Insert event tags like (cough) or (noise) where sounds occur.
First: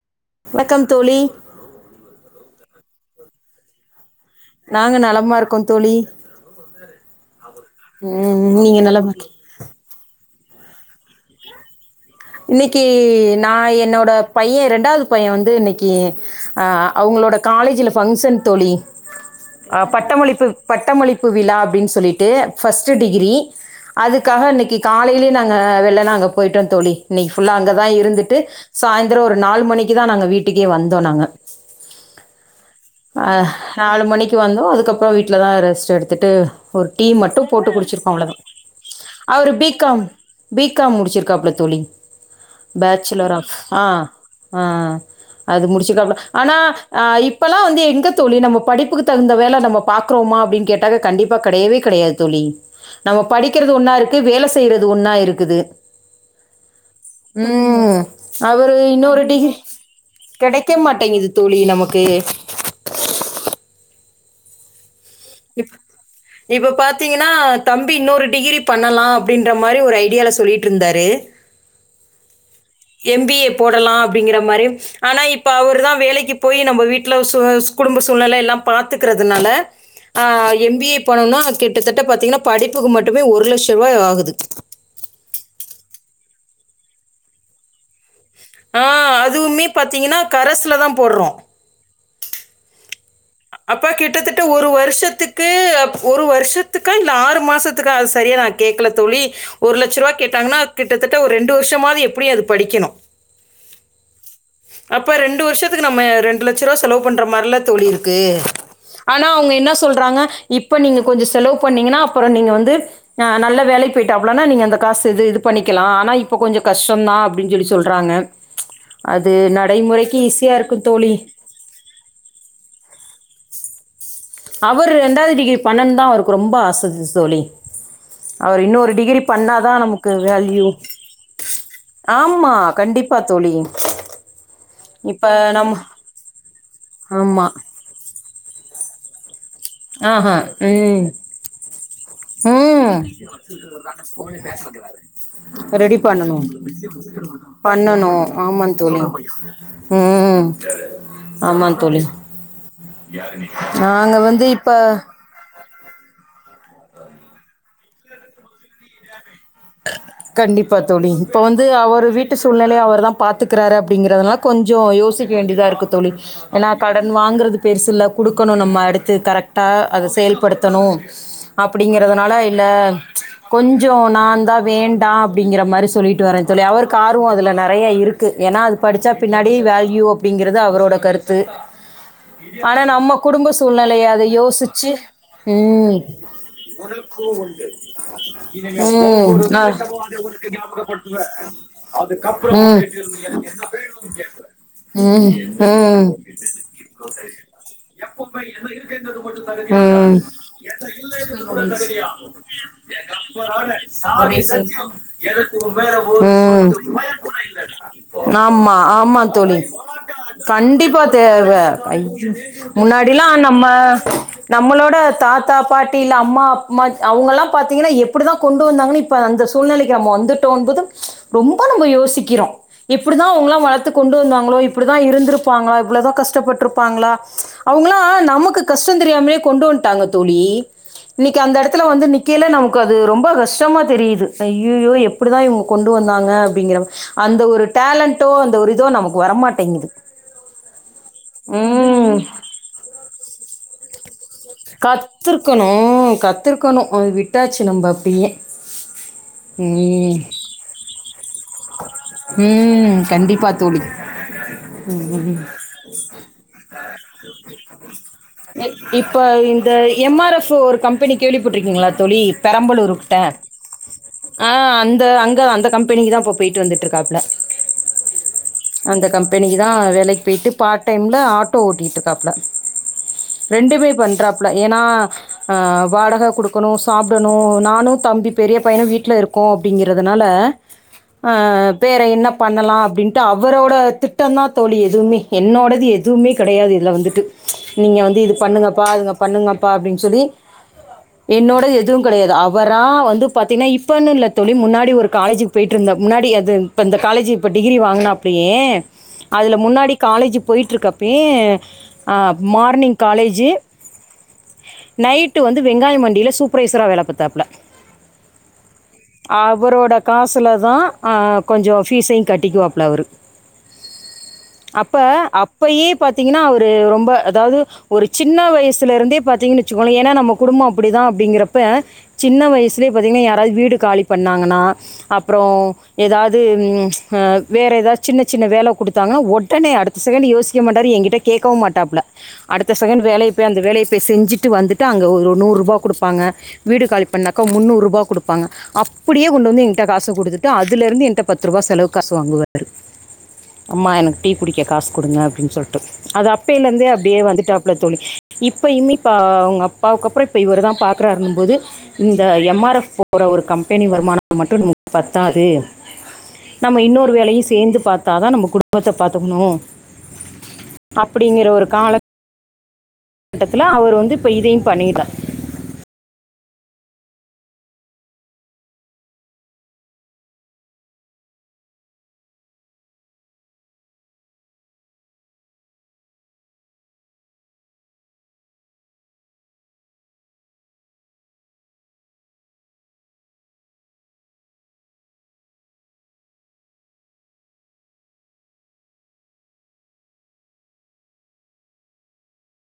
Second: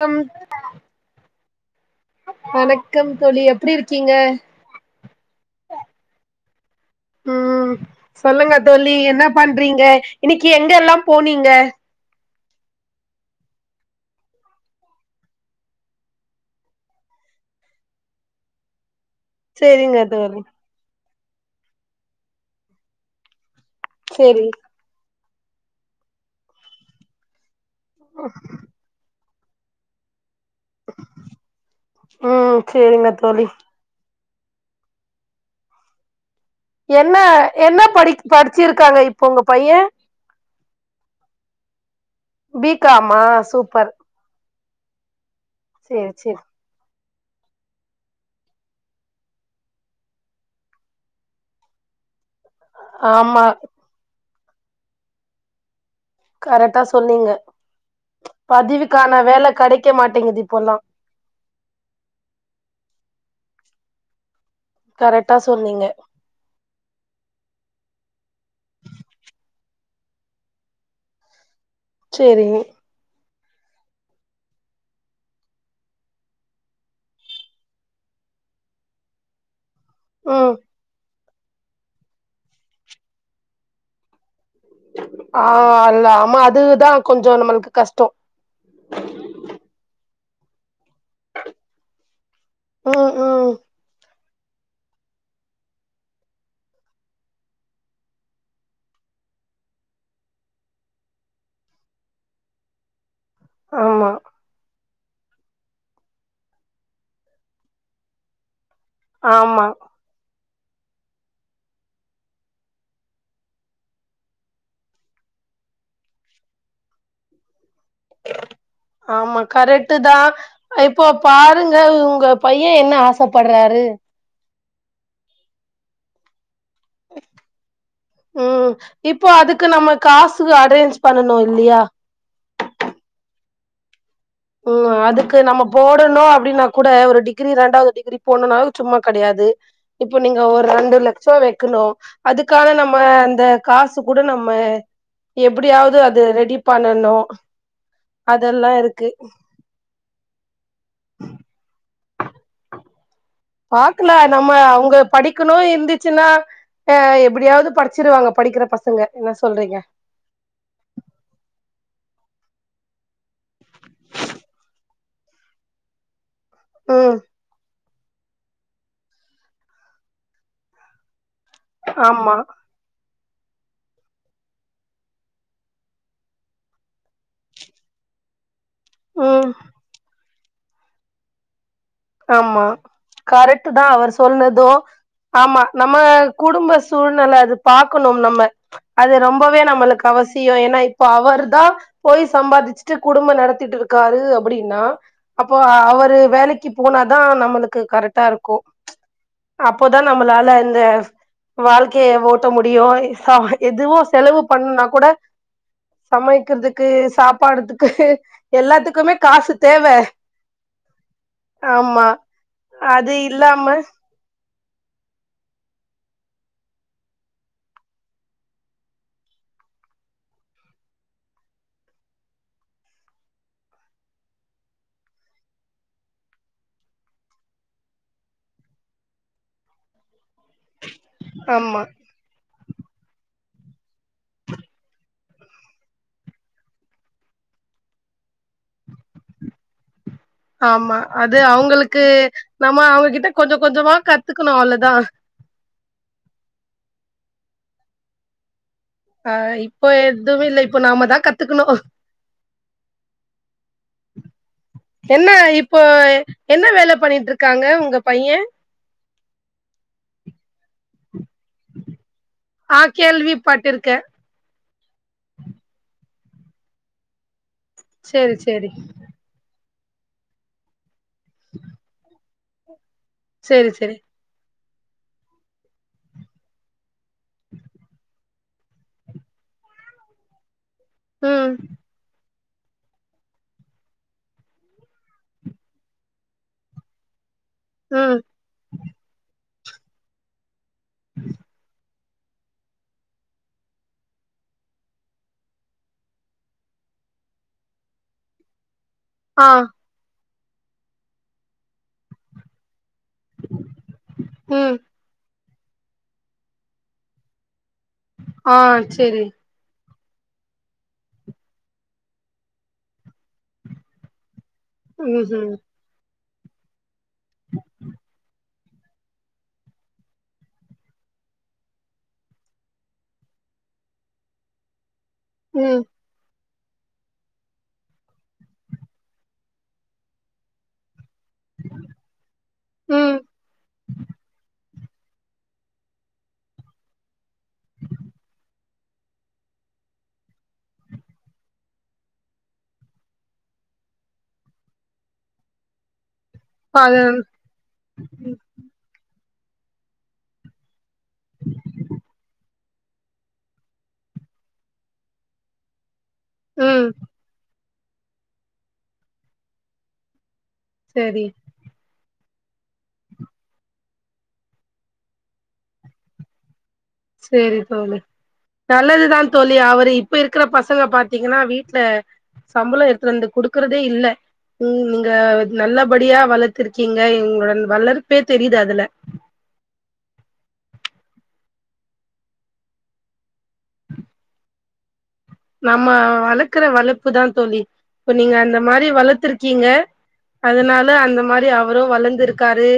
Come வணக்கம் தோழி வணக்கம் தோழி எப்டி இருக்கீங்க நாங்க நலமா இருக்கோ தோழி ம் ம் சொல்லுங்க நீங்க தோழி என்ன நலமாருக்கி பண்றீங்க இன்னைக்கி எங்கெல்லா போனீங்க இன்னைக்கி நா என்னோட பைய ரெண்டாவது பைய வந்து இன்னைக்கி ஆ அவங்ளோட காலேஜில ஃபங்க்ஷன் தோழி அ சேரிங்க தோழி பட்டமளிப்பு பட்டமளிப்பு விழா அப்டின் சொல்லிட்டு ஃபஸ்ட்டு டிகிரி அதுக்காக சேரி இன்னைக்கி காலைலயே நாங்க வெள்ளன அங்க போயிட்டோ தோழி இன்னைக்கு ஃபுல்ல அங்கதா இருந்துட்டு சாயந்ரோ ஒரு நாலு மணிக்கு தா நாங்க வீட் டுக்கே வந்தோ நாங்க ம் சேரிங்க தோழி ஆ நாலு மணிக்கு வந்தோ அதுக்கப்றோ வீட்ல தா ரெஸ்ட் எடுத்துட்டு ஒரு டீ என்ன மட்டு போட்டு என்ன குடிச்சிருக்கோ படி அவ்ளோதா படிச்சிருக்காங்க இப்போ உங்க அவரு பி பைய காம் பி காம் முடிச்சிருக்காப்புல தோழி பி காமா பேச்சுலர் ஆஃப் ஆ சூப்பர் ஆ அது சேரி முடிச்சுக்காப்புல சேரி ஆனா இப்பல்லா வந்து எங்கே தோழி நம்ம படிப்புக்கு தகுந்த வேல நம்ம பாக்றோமா அப்டின்னு கேட்டா கண்டிப்பா கெடயவே கெடையாது தோழி நம்ம ஆமா படிக்கிறது ஒன்னா இருக்கு வேல செய்யறது ஒன்னா இருக்குது கரெக்டா சொன்னீங் ம் அவரு இன்னொரு வேல டிகிரி கெடைக்க மாட்டேங்குது கெடைக்க இப்போல்லா மாட்டேங்குது தோழி நமக்கு கரெட்டா இப் சொன்னீங்க இப்ப பாத்தீங்கனா தம்பி இன்னொரு டிகிரி பண்ணலா அப்டின்றமா மாரி ஒரு ஐடியால சொல்லிட் இருந்தாரு செரிங்க எம் பி ஏ போடலா அப்டிங்கிற மாரி ஆனா இப்ப அவரு தா வேலைக்கு போயி நம்ம வீட்ல சோ ச குடும்ப சூழ்நெல எல்லா பாத்துக்கறதுனால ஆ ம் எம் பி ஏ பண்ணுனா கிட்டத்தட்ட பாத்தீங்கன்னா படிப்புக்கு மட்டுமே ஒரு லட்ச ரூபாய் ஆகுது ஆ அல்லா ஆமா அதுதா கொஞ்சோ நம்மளுக்கு கஷ்டோ ஆ அதுமே பாத்தீங்கன்னா கரசுல தா போற்றோ ம் ம் அப்ப கிட்டத்தட்ட ஒரு வருஷத்துக்கு ஒரு வருஷத்துக்கா இல்ல ஆறு மாசத்துக்க அது சரியா நா கேக்கல தோழி ஒரு லட்சருவா கேட்டாங்கன்னா கிட்டத்தட்ட ஒரு ரெண்டு வருஷமாது எப்டியு அது படிக்கணு ஆமா அப்ப ரெண்டு வருஷத்துக்கு நம்ம ரெண்டு லட்சருவா செலவு பண்ற மாரிலா தோழி இருக்கு ஆனா அவங்க ஆமா என்ன சொல்றாங்க இப்ப நீங்க கொஞ்சோ செலவு பண்ணீங்கன்னா அப்பறோ நீங்க வந்து ஆ நல்ல வேலைக்கு போயிட்டாப்பளனா நீங்க அந்த காசு இது இது பண்ணிக்கலா ஆனா இப்ப கொஞ்சோ கஷ்டோதா அப்டின்னு சொல்லி சொல்றாங்க அது ஆமா கரெக்ட் தா நடைமுறைக்கு ஈஸியா இருக்கும் இப்போ தோழி பாருங்க உங்க பைய என்ன ஆசப்படுறாரு அவரு ரெண்டாவது டிகிரி பண்ணனுதா அவருக்கு ரொம்ப ஆச இஷ்சு தோழி அவரு ம் இன்னொரு டிகிரி இப்போ அதுக்கு பண்ணாதா நம்ம நமக்கு காசு வேல்யூ அரேஞ்ச் பண்ணனு இல்லையா ஆமா கண்டிப்பா தோழி ம் அதுக்கு நம்ம போடணு அப்டின்னா கூட ஒரு ஆமா டிகிரி ரெண்டாவது டிகிரி போனூனா சும்மா கெடையாது இப்ப ஆஹா நீங்க ஒரு ரெண்டு ம் லட்சோ வெக்கணு அதுக்கான நம்ம அந்த காசு கூட கூல் நம்ம நெசவத்தி வாது எப்டியாவது ரெடி அது பண்ணனு ரெடி பண்ணனு பண்ணனு ஆமா அதெல்லா தோழி இருக்கு ம் ஆமா தோழி பாக்கல நாங்க வந்து நம்ம இப்ப அவங்க படிக்கணு இருந்துச்சின்னா அ எப்டியாது படிச்சிருவாங்க படிக்கிற பசங்க என்ன சொல்றங்க கண்டிப்பா தோழி இப்ப வந்து அவர் வீட்டு சூழ்நிலைய அவர் தா பாத்துக்கிறாரு அப்டிங்கிறது எல்லா கொஞ்சோ யோசிக்க வேண்டியதா இருக்கு தோழி ஏனா கடன் ம் வாங்றது பெருசுல்லா குடுக்கணு நம்ம அடுத்து கரெக்டா அத செயல்படுத்தணு அப்டிங்கறதுனால ஆமா இல்ல கொஞ்சோ நாந்தா வேண்டா அப்டிங்கிற மாரி சொல்லிட்டு வர தோழி அவருக்கு ஆர்வம் அதுல நறைய இருக்கு ஏனா அதுக் படிச்சா ம் பின்னாடி வேல்யூ அப்டிங்கறது அவரோட கருத்து ஆமா ஆனா நம்ம குடும்ப கரெக்ட் தா சூழ்நிலைய அவர் அத சொன்னதோ யோசிச்சு ஆமா ம் நம்ம குடும்ப சூழ்நில அது பாக்கணு நம்ம ம் அது ரொம்பவே ஆ நம்மளுக்கு அவசியோ ஏனா இப்போ அவர தா போய் ம் சம்பாதிச்சிட்டு குடும்பம் நடத்திட்டு இரு இருக்காரு அப்டின்னா ம் அப்போ அவரு வேலைக்கிப் போனாதா நம்மளுக்கு கரெக்டா இருக்கு அப்போதா நம்மளால இந்த வாழ்க்கைய ஓட்ட முடியு எதுவோ செலவு பண்ணா கூட ம் ம் ம் சமைக்கிறதுக்கு சாப்பாடுறதுக்கு ஆமா எல்லாத்துக்குமே ஆமா காசு தோழி தேவ கண்டிப்பா தேவ ஆமா அது முன்னாடில்லா நம்ம இல்லாம நம்மளோட தாத்தா பாட்டி இல்ல அம்மா அம்மா அவங்க எல்லா பாத்தீங்கன்னா எப்டிதா கொண்டு வந்தாங்கன்னு இப் இப்ப அந்த சூழ்நலைக்கு நம்ம வந்துட்டோ போது ரொம்ப நம்ப யோசிக்கிறோ எப்டிதா அவங்களா வளத்து கொண்டு வந்தாங்களோ இப்டிதா இருந்திருப்பாங்களா இவ்ளோதா கஷ்டப்பட்ருப்பாங்களா அவங்களா நமக்கு கஷ்டோ தெரியாமயே கொண்டு வந்துடாங்க தோழி இன்னைக்கு அந்த ஆமா எடத்துல வந்து நிக்கேல நமக்கு அது ரொம்ப கஷ்டமத் தெரியுது ஐ ஐயோ எப்டிதா இவங்க கொண்டு வந்தாங்க அப்டிங்கற அந்த ஒரு டேலண்டோ அந்த ஒரு இதோ நமக்கு வரமாட்டேங்குது ஆமா அது அவங்களுக்கு ம் நம்ம அவங்ககிட்ட கொஞ்ச கொஞ்சமா கத் கத்துருக்கணு கத்திருக்கணு அது விட்டாச்சி நம்ம அப்டியே ஆ இப்போ எதுவு இல்லை இப்போ நாம தா கத் உம் கண்டிப்பா தோழி என்ன இப்போ என்ன வேல பண்ணிட்டு இருக்காங்க உங்க பைய இப்ப இந்த எம் ஆர் எஃப் ஒரு கம் பெனி கேள்விப்பட்டிருக்கீங்களா தோழி ஆ தரம்பலூரு கிட்ட கேள்விப்பட்டிருக்கே அ அந்த அங்க அந்த கம்பெனிக்கு தா இப்போ போயிட்டு வந்துட்டு இருக்காப்புல செரி செரி அந்த கம்பெனிக்கு தா வேலைக்கு பேய்ட்டு பார்ட் டைம்ல ஆட்டோ ஓட்டிட்டு இருக்காப்பல சேரி ரெண்டுமே சேரி பண்றாப்ல ஏனா அ வாடக குடு க்குணு சாப்டணு நானு தம்பி பெரிய பையனு வீட்ல இருக்கோ அப்டிங்கிறதுனால அ ம் பேற என்ன பண்ணலா அப்டின் ட்டு அவரோட திட்டந்தா தோழி எதுவுமே என்னோடது எதுவுமே கெடையாது இதுல வந்துட்டு. நீங்க ம் வந்து இது பண்ணுங்கப்பா அதுங்க பண்ணுங்கப்பா அப்டின் சொல்லி என்னோடது எதுவு கெடையாது அ வரா வந்து பாத்தீங்னா இப்பன்னு இல்ல தொழி முன்னாடி ஒரு காலேஜுக் போயிட்ருந்த முன்னாடி அது ப்ப இந்த காலேஜு இப்ப டிகிரி வாங்னாப்லயே ஆ அதுல முன்னாடி காலேஜு போய்ட்ருக்கப்பயே அ மார்னிங் காலேஜு ம். நைட்டு வந்து வெங்காயம் மண்டில சூப்பர்வைசரா வேல பாத்தாப்ல. ஆ சேரி. அவரோட காசுலதா அ கொஞ்சோ ஃபீஸையு கட்டிக்வாப்ல அவுரு. அப்ப ம்ஹும் அப்பயே பாத்தீங்கன்னா அவுரு ரொம்பொ அதாவது ஒரு சின்ன வயசுல இருந்தே பாத்தீங்கனு வெ ச்சுக்கோளே ஏனா நம்ம குடும்போ அப்பிடிதா அப்டிங்கிறப்ப சின்ன வயசுலியே பாத்தீங்கனா யாராது வீடு காலி பண்ணாங்கனா அ ப்றோ ம் ம் எதாது ம் அ வேற எதா சின்ன சின்ன வேல குடுத்தாங்கனா ஒடனே அடுத்த செகண்டு யோசிக்வே மாட்டாரு எங்கிட்ட கேக்கவு மாட்டாப்ல அடுத்த செகண்டு ம் வேலைய போய் அந்த வேலைய போய் செஞ்சுட்டு வந்துட் டு அங்க ஒரு நூர்ருபா குடுப்பாங்க வீடு காலி பண்ணாக்கா முந்நூர்ருபா குடுப்பாங்க. அப்டியே கொண்டு வந்து எங்கிட்ட காச குடுத்துட்டு அதுல இருந்து என்ட்ட பத்து ருபா செலவுக் காசு வாங்குவாரு. அம்மா எனக்கு டீ குடிக்க காசு குடுங்க அப்டின் சொல்ட்டு அது அப்பைலந்தே அது அப்டியே வந்துட்டாப்ல தோழி. இப் இப்பயிமே இப்ப அ அவுங்க அப்பாவுக்கு அப்புறோ இப்ப இவுரு தா பாக்றாருன்னும்போது இந்த எம் ஆர் எஃப் போற ஒரு கம்பெனி வருமானம் மட்டு நமக் பத்தாது நம்ம ம் இன்னோரு வேலையு சேந்துப் பாத்தாதா நம்ப குடும்பத்த பாத்துக்குணு சேரி அப்பிடிங்கிற ஒரு காலக் கட்டத்துல அவுரு வந்து இப்ப இதையும் பண்ணி (unintelligible) சேரி தோழி. நல்லதுதா தோழி அவரு இப்ப இருக்கற பசங்க பாத்திங்கன்னா வீட்ல சம்பளோ எடுத்துட்டு வந்து குடுக்குறதே இல்ல ம் நீங்க நல்லபடியா வளத்துருக்கீங்க இங்ளுடன் வளர்ப்பே தெரியுது அதுல. நம்ம வளக்கற வளர்ப்புதா தோழி இப்ப நீங்க அந்த மாரி வளத்துருக்கீங்க அதுனால அந்த மாரி அவுரு வளந்துருக்காரு